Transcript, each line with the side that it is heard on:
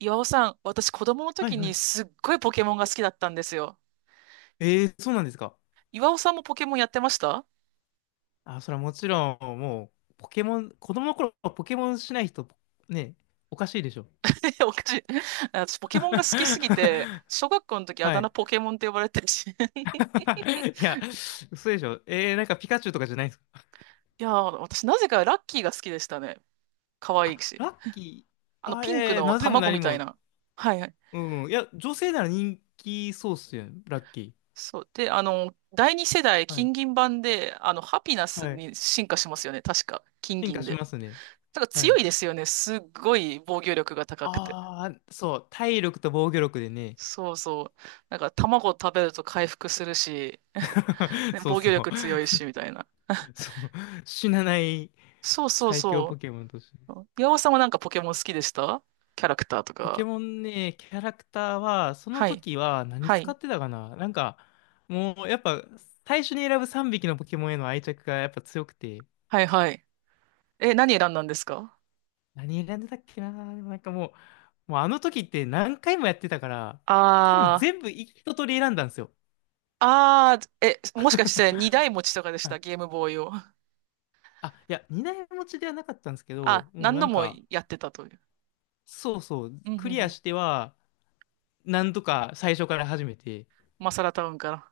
right: 岩尾さん、私子供の
left: はい
right: 時
left: は
right: に
left: い。
right: すっごいポケモンが好きだったんですよ。
left: ええ、そうなんですか。
right: 岩尾さんもポケモンやってました？
left: あ、それはもちろん、もう、ポケモン、子供の頃はポケモンしない人、ね、おかしいでしょ。
right: おかしい。私ポケモンが好きすぎて、小学校の時あ
left: は
right: だ名
left: い。
right: ポケモンって呼ばれてるし。
left: いや、嘘でしょ。なんかピカチュウとかじゃないんですか。
right: いやー、私なぜかラッキーが好きでしたね。可愛い
left: あ、
right: し。
left: ラッキ
right: あ
left: ー。
right: の
left: あ、
right: ピンクの
left: なぜも
right: 卵
left: 何
right: みたい
left: も。
right: な。はいはい。
left: うん。いや、女性なら人気そうっすよね、ラッキ
right: そう。で、第二世代
left: ー。はい。
right: 金銀版で、ハピナス
left: はい。
right: に進化しますよね。確か。金
left: 進化
right: 銀
left: し
right: で。
left: ますね。
right: だから
left: は
right: 強
left: い。
right: いですよね。すっごい防御力が高くて。
left: ああ、そう。体力と防御力でね。
right: そうそう。なんか卵を食べると回復するし、ね、
left: そう
right: 防御
left: そう。
right: 力強いし、みたいな。
left: そう。死なない。
right: そうそう
left: 最強ポ
right: そ
left: ケモンとして。
right: う。岩尾さんはなんかポケモン好きでした？キャラクターと
left: ポケ
right: か。
left: モンね、キャラクターは、その
right: はい。
left: 時は何
right: は
left: 使
right: い。
left: ってたかな、もうやっぱ、最初に選ぶ3匹のポケモンへの愛着がやっぱ強くて、
right: はいはい。え、何選んだんですか？
left: 何選んでたっけな。でもう、もうあの時って何回もやってたから、多分
right: あ
left: 全
right: ー。
left: 部一通り選んだんですよ。
right: あー、え、もしかして二台持ちとかでし
left: は
right: た？
left: い。
right: ゲームボーイを。
left: あ、いや、二台持ちではなかったんですけど、
right: あ、
left: もう
right: 何
left: な
right: 度
left: ん
right: も
left: か、
right: やってたという。
left: そうそう、
right: うんうん
left: クリ
right: う
left: ア
right: ん。
left: しては、なんとか最初から始めて、
right: マサラタウンから。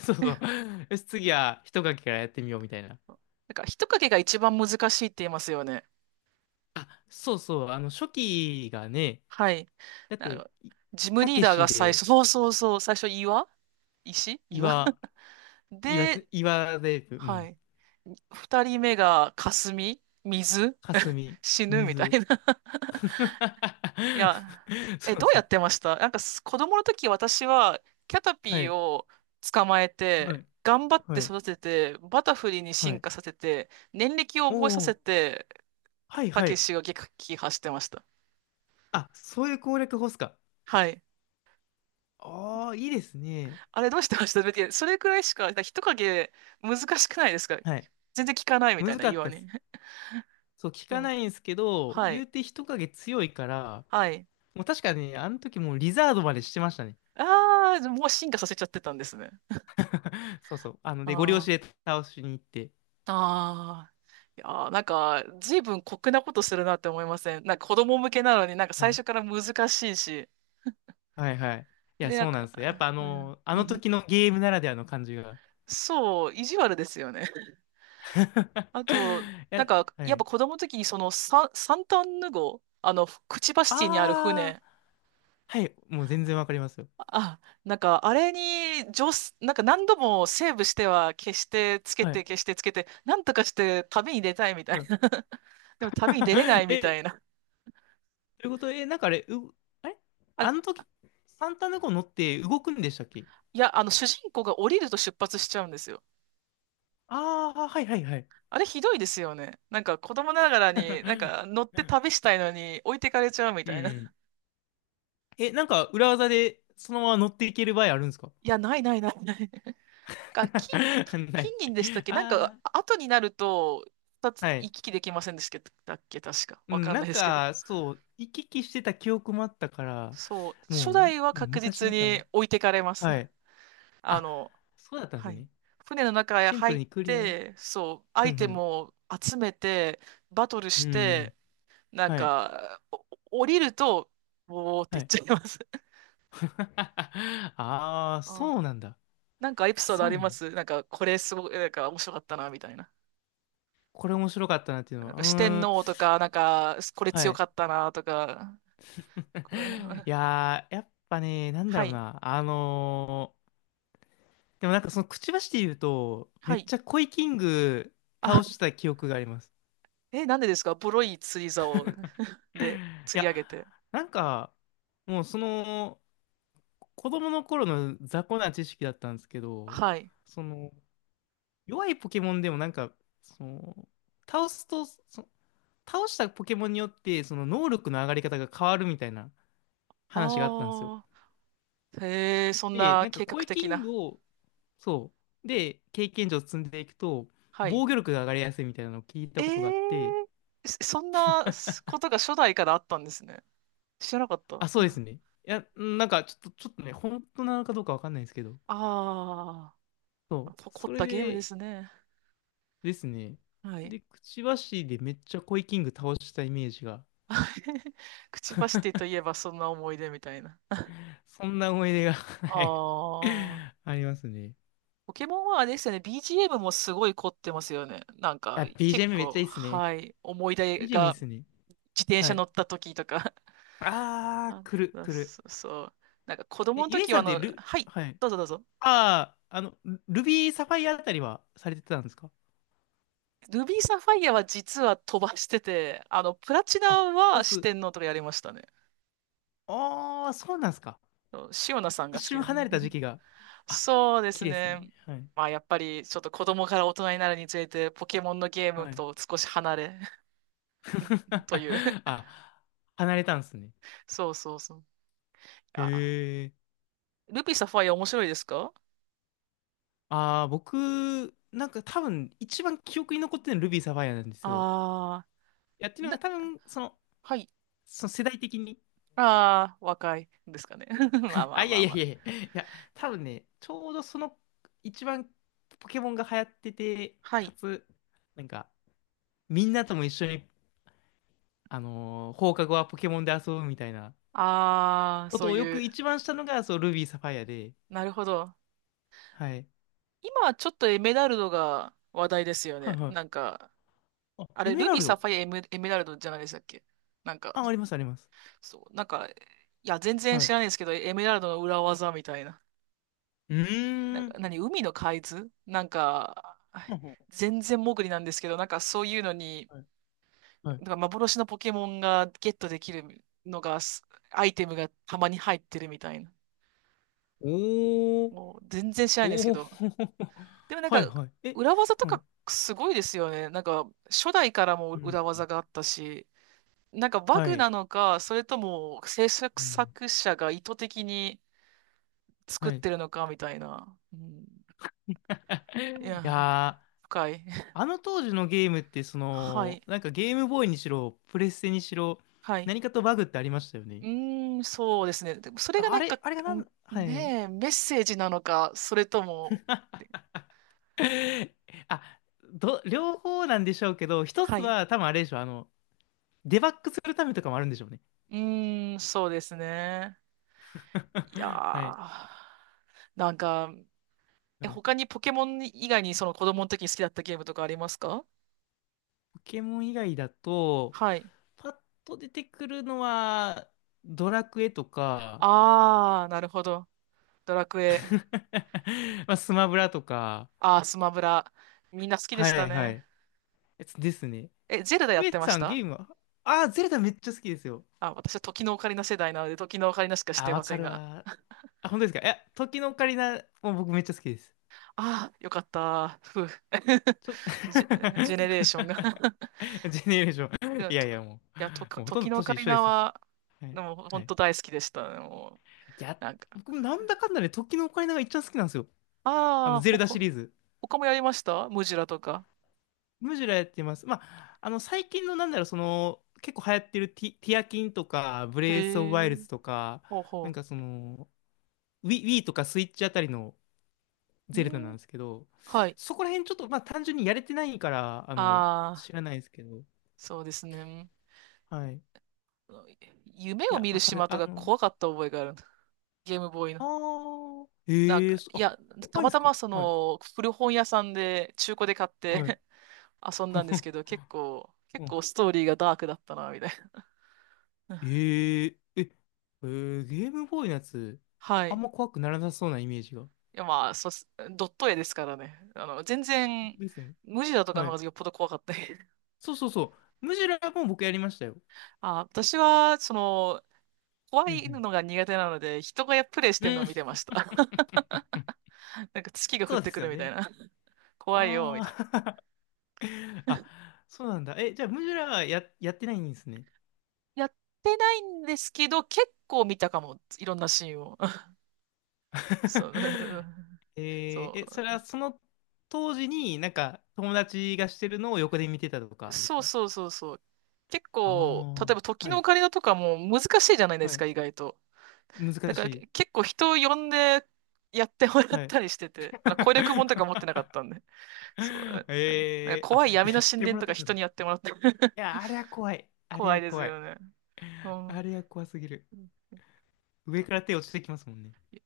left: そうそう、
right: え
left: よし、次は一書きからやってみようみたいな。
right: なんか、人影が一番難しいって言いますよね。
left: あ、そうそう、あの、初期がね、
right: はい。
left: だっ
right: なん
left: て、
right: か、
left: い
right: ジム
left: た
right: リー
left: け
right: ダー
left: し
right: が最
left: で、
right: 初、そうそうそう、最初岩
left: 岩、岩、
right: で、
left: 岩で、う
right: は
left: ん、
right: い。二人目が霞、水、
left: かすみ、
right: 死ぬみた
left: 水。
right: いな。いや、え、
left: そう
right: どう
left: そ
right: や
left: う。
right: ってました？なんか子供の時私はキャタ
left: は
right: ピー
left: い、
right: を捕まえ
left: は
right: て、
left: い、
right: 頑張って
left: はい、
right: 育てて、バタフリーに
left: は
right: 進
left: い。
right: 化させて、年歴を覚えさ
left: お
right: せ
left: ー、
right: て、
left: はい、
right: た
left: は
right: け
left: い。
right: しが撃破してました。
left: あ、そういう攻略法っすか。
right: はい。
left: ああ、いいですね。
right: あれどうしてました？だってそれくらいしか、だから人影難しくないですか？
left: はい。
right: 全然聞かないみたい
left: 難
right: な
left: か
right: 言
left: った
right: わ
left: っす。
right: ね。
left: そう、聞か
right: そう、
left: ないんですけど、
right: は
left: 言
right: い。
left: うて人影強いから、
right: はい。
left: もう確かにね、あの時もうリザードまでしてましたね。
right: ああ、もう進化させちゃってたんですね。
left: そうそう。あの、
right: あ
left: で、ゴリ押しで
right: あ。
left: 倒しに行って。
right: ああ。いやー、なんか、随分酷なことするなって思いません？なんか子供向けなのになんか
left: は
right: 最
left: い
right: 初から難しいし。
left: はいはい。いや、
right: で、なん
left: そうなん
right: か、
left: ですよ。やっぱあ
right: うん
left: の、あ
right: う
left: の
right: ん、
left: 時のゲームならではの感じが。
right: そう、意地悪ですよね。あと、
left: い
right: なん
left: や、
right: か、
left: は
right: やっぱ
left: い。
right: 子供の時にそのサンタンヌ号、クチバシティにある
left: ああ、
right: 船、
left: はい。もう全然わかりますよ。
right: あ、なんか、あれに、上手、なんか何度もセーブしては消して、つけ
left: は
right: て、
left: い。
right: 消して、つけて、なんとかして旅に出たいみた
left: は
right: いな。
left: い。
right: でも旅に出れない み
left: え、
right: たいな。
left: ということで、え、なんかあれ、う、あれ、
right: あ、い
left: あの時、サンタネコ乗って動くんでしたっけ？
right: や、主人公が降りると出発しちゃうんですよ。
left: ああー、はいはいはい。
right: あれひどいですよね。なんか子供ながらに、なんか 乗って旅したいのに置いてかれちゃうみ
left: うん
right: たいな。
left: うん。え、なんか裏技でそのまま乗っていける場合あるんですか？
right: いや、ないないないない。か、金、金
left: ない。
right: 金銀でしたっけ？なんか、
left: あ
right: あ後になると、二
left: あ、
right: つ
left: は
right: 行
left: い。
right: き来できませんでしたっけ？確か。
left: う
right: わ
left: ん、
right: かん
left: な
right: な
left: ん
right: いですけど。
left: か、そう、行き来してた記憶もあったから、
right: そう、初
left: も
right: 代は
left: う、もう
right: 確
left: 昔
right: 実
left: だか
right: に
left: ら。
right: 置いてかれます。
left: はい。
right: あ
left: あ、
right: の、
left: そうだったんで
right: は
left: す
right: い。
left: ね。
right: 船の中へ
left: シンプ
right: 入
left: ル
right: っ
left: にクリア。うん
right: て、そう、ア
left: う
right: イテム
left: ん。
right: を集めて、バトル
left: う
right: し
left: んう
right: て、
left: ん。
right: なん
left: はい。
right: か、お降りると、おーって
left: は
right: 言っ
left: い。
right: ちゃいます。
left: ああ、
right: あ、
left: そうなんだ。
right: なんかエピ
left: あ、
right: ソード
left: そ
right: あ
left: う
right: り
left: な
right: ま
left: んだ。
right: す？なんか、これすごい、なんか面白かったな、みたいな。
left: これ面白かったなっていうの
right: なん
left: は。う
right: か四天
left: ーん。
right: 王とか、なんか、これ
left: は
right: 強
left: い。
right: かったな、とか。こう
left: い やー、やっぱね、なんだ
right: は
left: ろう
right: い。
left: な。でもなんかそのくちばしで言うと、め
right: は
left: っ
right: い。
left: ちゃコイキング
right: あ、
left: 倒した記憶があります。
right: え、なんでですか？ボロい釣り竿 で
left: い
right: 釣り
left: や、
right: 上げて。
left: なんか、もうその、子供の頃の雑魚な知識だったんですけど、
right: はい。
left: その、弱いポケモンでもなんか、その、倒すと、そ倒したポケモンによって、その能力の上がり方が変わるみたいな話があったんですよ。
right: ああ、へえ、そん
left: で、
right: な
left: なんか、
right: 計画
left: 声キ
right: 的
left: ン
right: な。
left: グを、そう、で、経験値を積んでいくと、
right: はい。
left: 防御力が上がりやすいみたいなのを聞いた
right: え
left: ことがあって、
right: え、そんなことが初代からあったんですね。知らなかった。
left: あ、そうです ね。いや、なんか、ちょっと、ちょっとね、本当なのかどうかわかんないんですけど、
right: あ
left: そ
right: あ、
left: う。
right: 凝っ
left: それ
right: たゲームで
left: で
right: すね。
left: ですね。
right: はい。
left: で、くちばしでめっちゃコイキング倒したイメージが、
right: くちばしティといえばそんな思い出みたいな。
left: そんな思い出が、
right: あ
left: はい、
right: あ、
left: ありますね。
right: ポケモンはあれですよね。BGM もすごい凝ってますよね。なんか、
left: あ、
right: 結
left: BGM めっち
right: 構、
left: ゃいいっすね。
right: はい。思い出
left: BGM いい
right: が
left: っすね。
right: 自転
left: は
right: 車乗
left: い。
right: った時とか、
left: あー、
right: あ、
left: 来る、来る。
right: そう。なんか子供
left: え、
right: の
left: ゆえ
right: 時
left: さ
right: は
left: んってル、
right: はい、
left: はい。
right: どうぞどうぞ。
left: あー、あの、ビーサファイアあたりはされてたんですか？
right: ルビーサファイアは実は飛ばしてて、プラチナ
left: あ、飛ば
right: は四
left: す。
right: 天王とかやりましたね。
left: あー、そうなんですか。
right: そうシオナさん
left: 一
right: が好き
left: 瞬
right: で。
left: 離れた時 期が。あ、
right: そうです
left: 綺麗ですよ
right: ね。
left: ね。はい。
right: まあやっぱりちょっと子供から大人になるにつれてポケモンのゲーム
left: はい。
right: と少し離れ という。
left: あ、離れたんですね。
right: そうそうそう。あ、
left: へえ。
right: ルビーサファイア面白いですか？
left: ああ、僕、なんか多分一番記憶に残ってるのルビーサファイアなんですよ。
right: あ
left: いや、って
right: あ
left: いう
right: ー、
left: の
right: な、
left: が多分、その、
right: はい。
left: その世代的に。
right: ああ、若いですかね。まあ ま
left: あ、
right: あ
left: い
right: ま
left: やい
right: あ
left: や
right: ま
left: い
right: あ。
left: やいや、いや、多分ね、ちょうどその一番ポケモンが流行ってて、
right: はい。
left: かつ、なんか、みんなとも一緒に、あのー放課後はポケモンで遊ぶみたいな
right: ああ、
left: こ
right: そ
left: と
right: う
left: をよ
right: い
left: く
right: う。
left: 一番したのが、そう、ルビーサファイアで、
right: なるほど。
left: はい。
right: 今はちょっとエメラルドが話題ですよ
left: はい
right: ね。
left: は
right: なん
left: い。
right: か、
left: あ、
right: あ
left: エ
right: れ、
left: メ
right: ル
left: ラ
right: ビー、
left: ル
right: サ
left: ド。
right: ファイア、エメ、エメラルドじゃないでしたっけ？なんか、
left: あ、ありますあります。
right: そう、なんか、いや、全然
left: は
right: 知
left: い。
right: らないですけど、エメラルドの裏技みたいな。
left: う
right: なん
left: ー
right: か、
left: ん。
right: 何、海の海図なんか、
left: はい
right: 全然潜りなんですけど、なんかそういうのに、
left: はい。はい。
right: なんか幻のポケモンがゲットできるのが、アイテムがたまに入ってるみたいな。
left: おー。
right: もう全然知らないんですけ
left: おお。
right: ど、でも なん
left: はい
right: か、
left: はい。え、
right: 裏技と
left: はい。
right: かすごいですよね。なんか、初代からも
left: うん。
right: 裏技があったし、なんかバ
left: は
right: グ
left: い。
right: なのか、それとも制作
left: うん。
right: 作者が意図的に作っ
left: はい。い
right: てるのかみたいな。うん、いや、
left: やー、
right: 深い。
left: あの当時のゲームって、そ
right: はい。
left: の、なんかゲームボーイにしろ、プレステにしろ、
right: はい。
left: 何かとバグってありましたよ
right: う
left: ね。
right: ーん、そうですね。でもそれが
left: あ
right: なん
left: れ、
right: か、
left: あれがな
right: ん
left: ん、はい。
right: ねえ、メッセージなのか、それとも、
left: あ、ど、両方なんでしょうけど、一
right: は
left: つ
right: い。
left: は多分あれでしょう、あの、デバッグするためとかもあるんでしょうね。
right: うーん、そうですね。いや
left: はい。
right: ー、なんか、え、
left: はい。
right: 他にポケモン以外にその子供の時に好きだったゲームとかありますか？
left: ポケモン以外だと、
right: はい。
left: パッと出てくるのは、ドラクエとか、
right: あー、なるほど。ドラクエ。
left: まあ、スマブラとか、
right: あー、スマブラ。みんな好きで
left: は
right: した
left: いは
right: ね。
left: い。やつですね。
right: え、ゼルダや
left: ゆ
right: っ
left: え
right: てまし
left: さん
right: た？
left: ゲームは、ああ、ゼルダめっちゃ好きですよ。
right: あ、私は時のオカリナ世代なので、時のオカリナしか知っ
left: あ、
right: てま
left: わ
right: せ
left: か
right: ん
left: る
right: が。
left: わ。あ、本当ですか？いや、時のオカリナも僕めっちゃ好きです。
right: あー、よかった。ふう。
left: ちょ、
right: ジェネレーションが
left: ジェネレーショ
right: い
left: ン。
right: や、
left: いや
right: と、
left: いや、も
right: いや、と、
left: う、もうほとん
right: 時
left: ど
right: のオカ
left: 年一
right: リ
left: 緒で
right: ナ
left: すよ。
right: は、
left: はい。
right: でも、
left: は
right: 本
left: い。
right: 当大好きでした。もう、
left: いや、
right: なんか。
left: 僕もなんだかんだで時のオカリナが一番好きなんですよ。あ
right: あ
left: の、
right: ー、
left: ゼルダシリーズ。
right: 他もやりました？ムジュラとか。
left: むしろやってます。まあ、あの、最近のなんだろう、その、結構流行ってるティアキンとか、ブ
right: へ
left: レイス・オブ・ワイル
right: え。
left: ズとか、
right: ほう
left: なん
right: ほ
left: かその、Wii とかスイッチあたりの
right: う。
left: ゼルダな
right: う
left: ん
right: ん。
left: ですけど、
right: はい。
left: そこら辺ちょっと、まあ、単純にやれてないから、あの、
right: ああ、
left: 知らないですけど、
right: そうですね。
left: はい。い
right: 夢を
left: や、
right: 見る
left: わかる。
right: 島と
left: あ
right: か
left: の、
right: 怖かった覚えがある。ゲームボーイの。
left: ああ、
right: なん
left: え
right: か、
left: えそ
right: い
left: あ、
right: や、た
left: 怖い
right: ま
left: で
right: た
left: すか？
right: まそ
left: はい。
right: の古本屋さんで中古で買っ
left: はい。
right: て 遊んだんです けど、結構、結
left: うん、
right: 構ストーリーがダークだったな、みたい
left: え
right: な。
left: ええーゲームボーイのやつ、
right: はい。
left: あん
right: い
left: ま怖くならなさそうなイメージが。
right: や、まあ、そうっす、ドット絵ですからね。全然、
left: ですよね。
right: 無ジだとか
left: は
right: の方
left: い。
right: がよっぽど怖かった。
left: そうそうそう。ムジュラも僕やりましたよ。
right: あ、私は、怖
left: うん
right: い
left: う
right: のが苦手なので、人がプレイしてるの
left: う
right: を見
left: ん。
right: てました。なんか月が降
left: そ
right: っ
left: うで
right: てく
left: す
right: る
left: よ
right: みたい
left: ね。
right: な。怖いよ、み
left: あ
right: たい
left: あ。あ、そうなんだ。え、じゃあ、ムジュラはやってないんですね。
right: な。やってないんですけど、結構見たかも。いろんなシーンを。そう。
left: えー、
right: そ
left: え、それはその当時になんか友達がしてるのを横で見てたと
right: う。
left: かです
right: そう
left: か？
right: そうそうそう。結
left: あ
right: 構、例え
left: あ
right: ば
left: ー、
right: 時
left: は
right: のオ
left: い、
right: カリナとかも難しいじゃないで
left: は
right: す
left: い。
right: か、意外と。だ
left: 難
right: か
left: し
right: ら
left: い。
right: 結構人を呼んでやってもらっ
left: はい。
right: たりしてて、あの攻略本とか持ってなかっ たんで。そう。なんかなん
left: え
right: か
left: ー、あ、
right: 怖い闇
left: や
right: の
left: っ
right: 神
left: ても
right: 殿
left: らっ
right: とか
left: てた
right: 人
left: んだ。い
right: にやってもらって。
left: や、あれは怖い。あれ
right: 怖い
left: は
right: です
left: 怖
right: よ
left: い。
right: ね。う
left: あ
right: ん。
left: れは怖すぎる。上から手落ちてきますもんね。
right: いや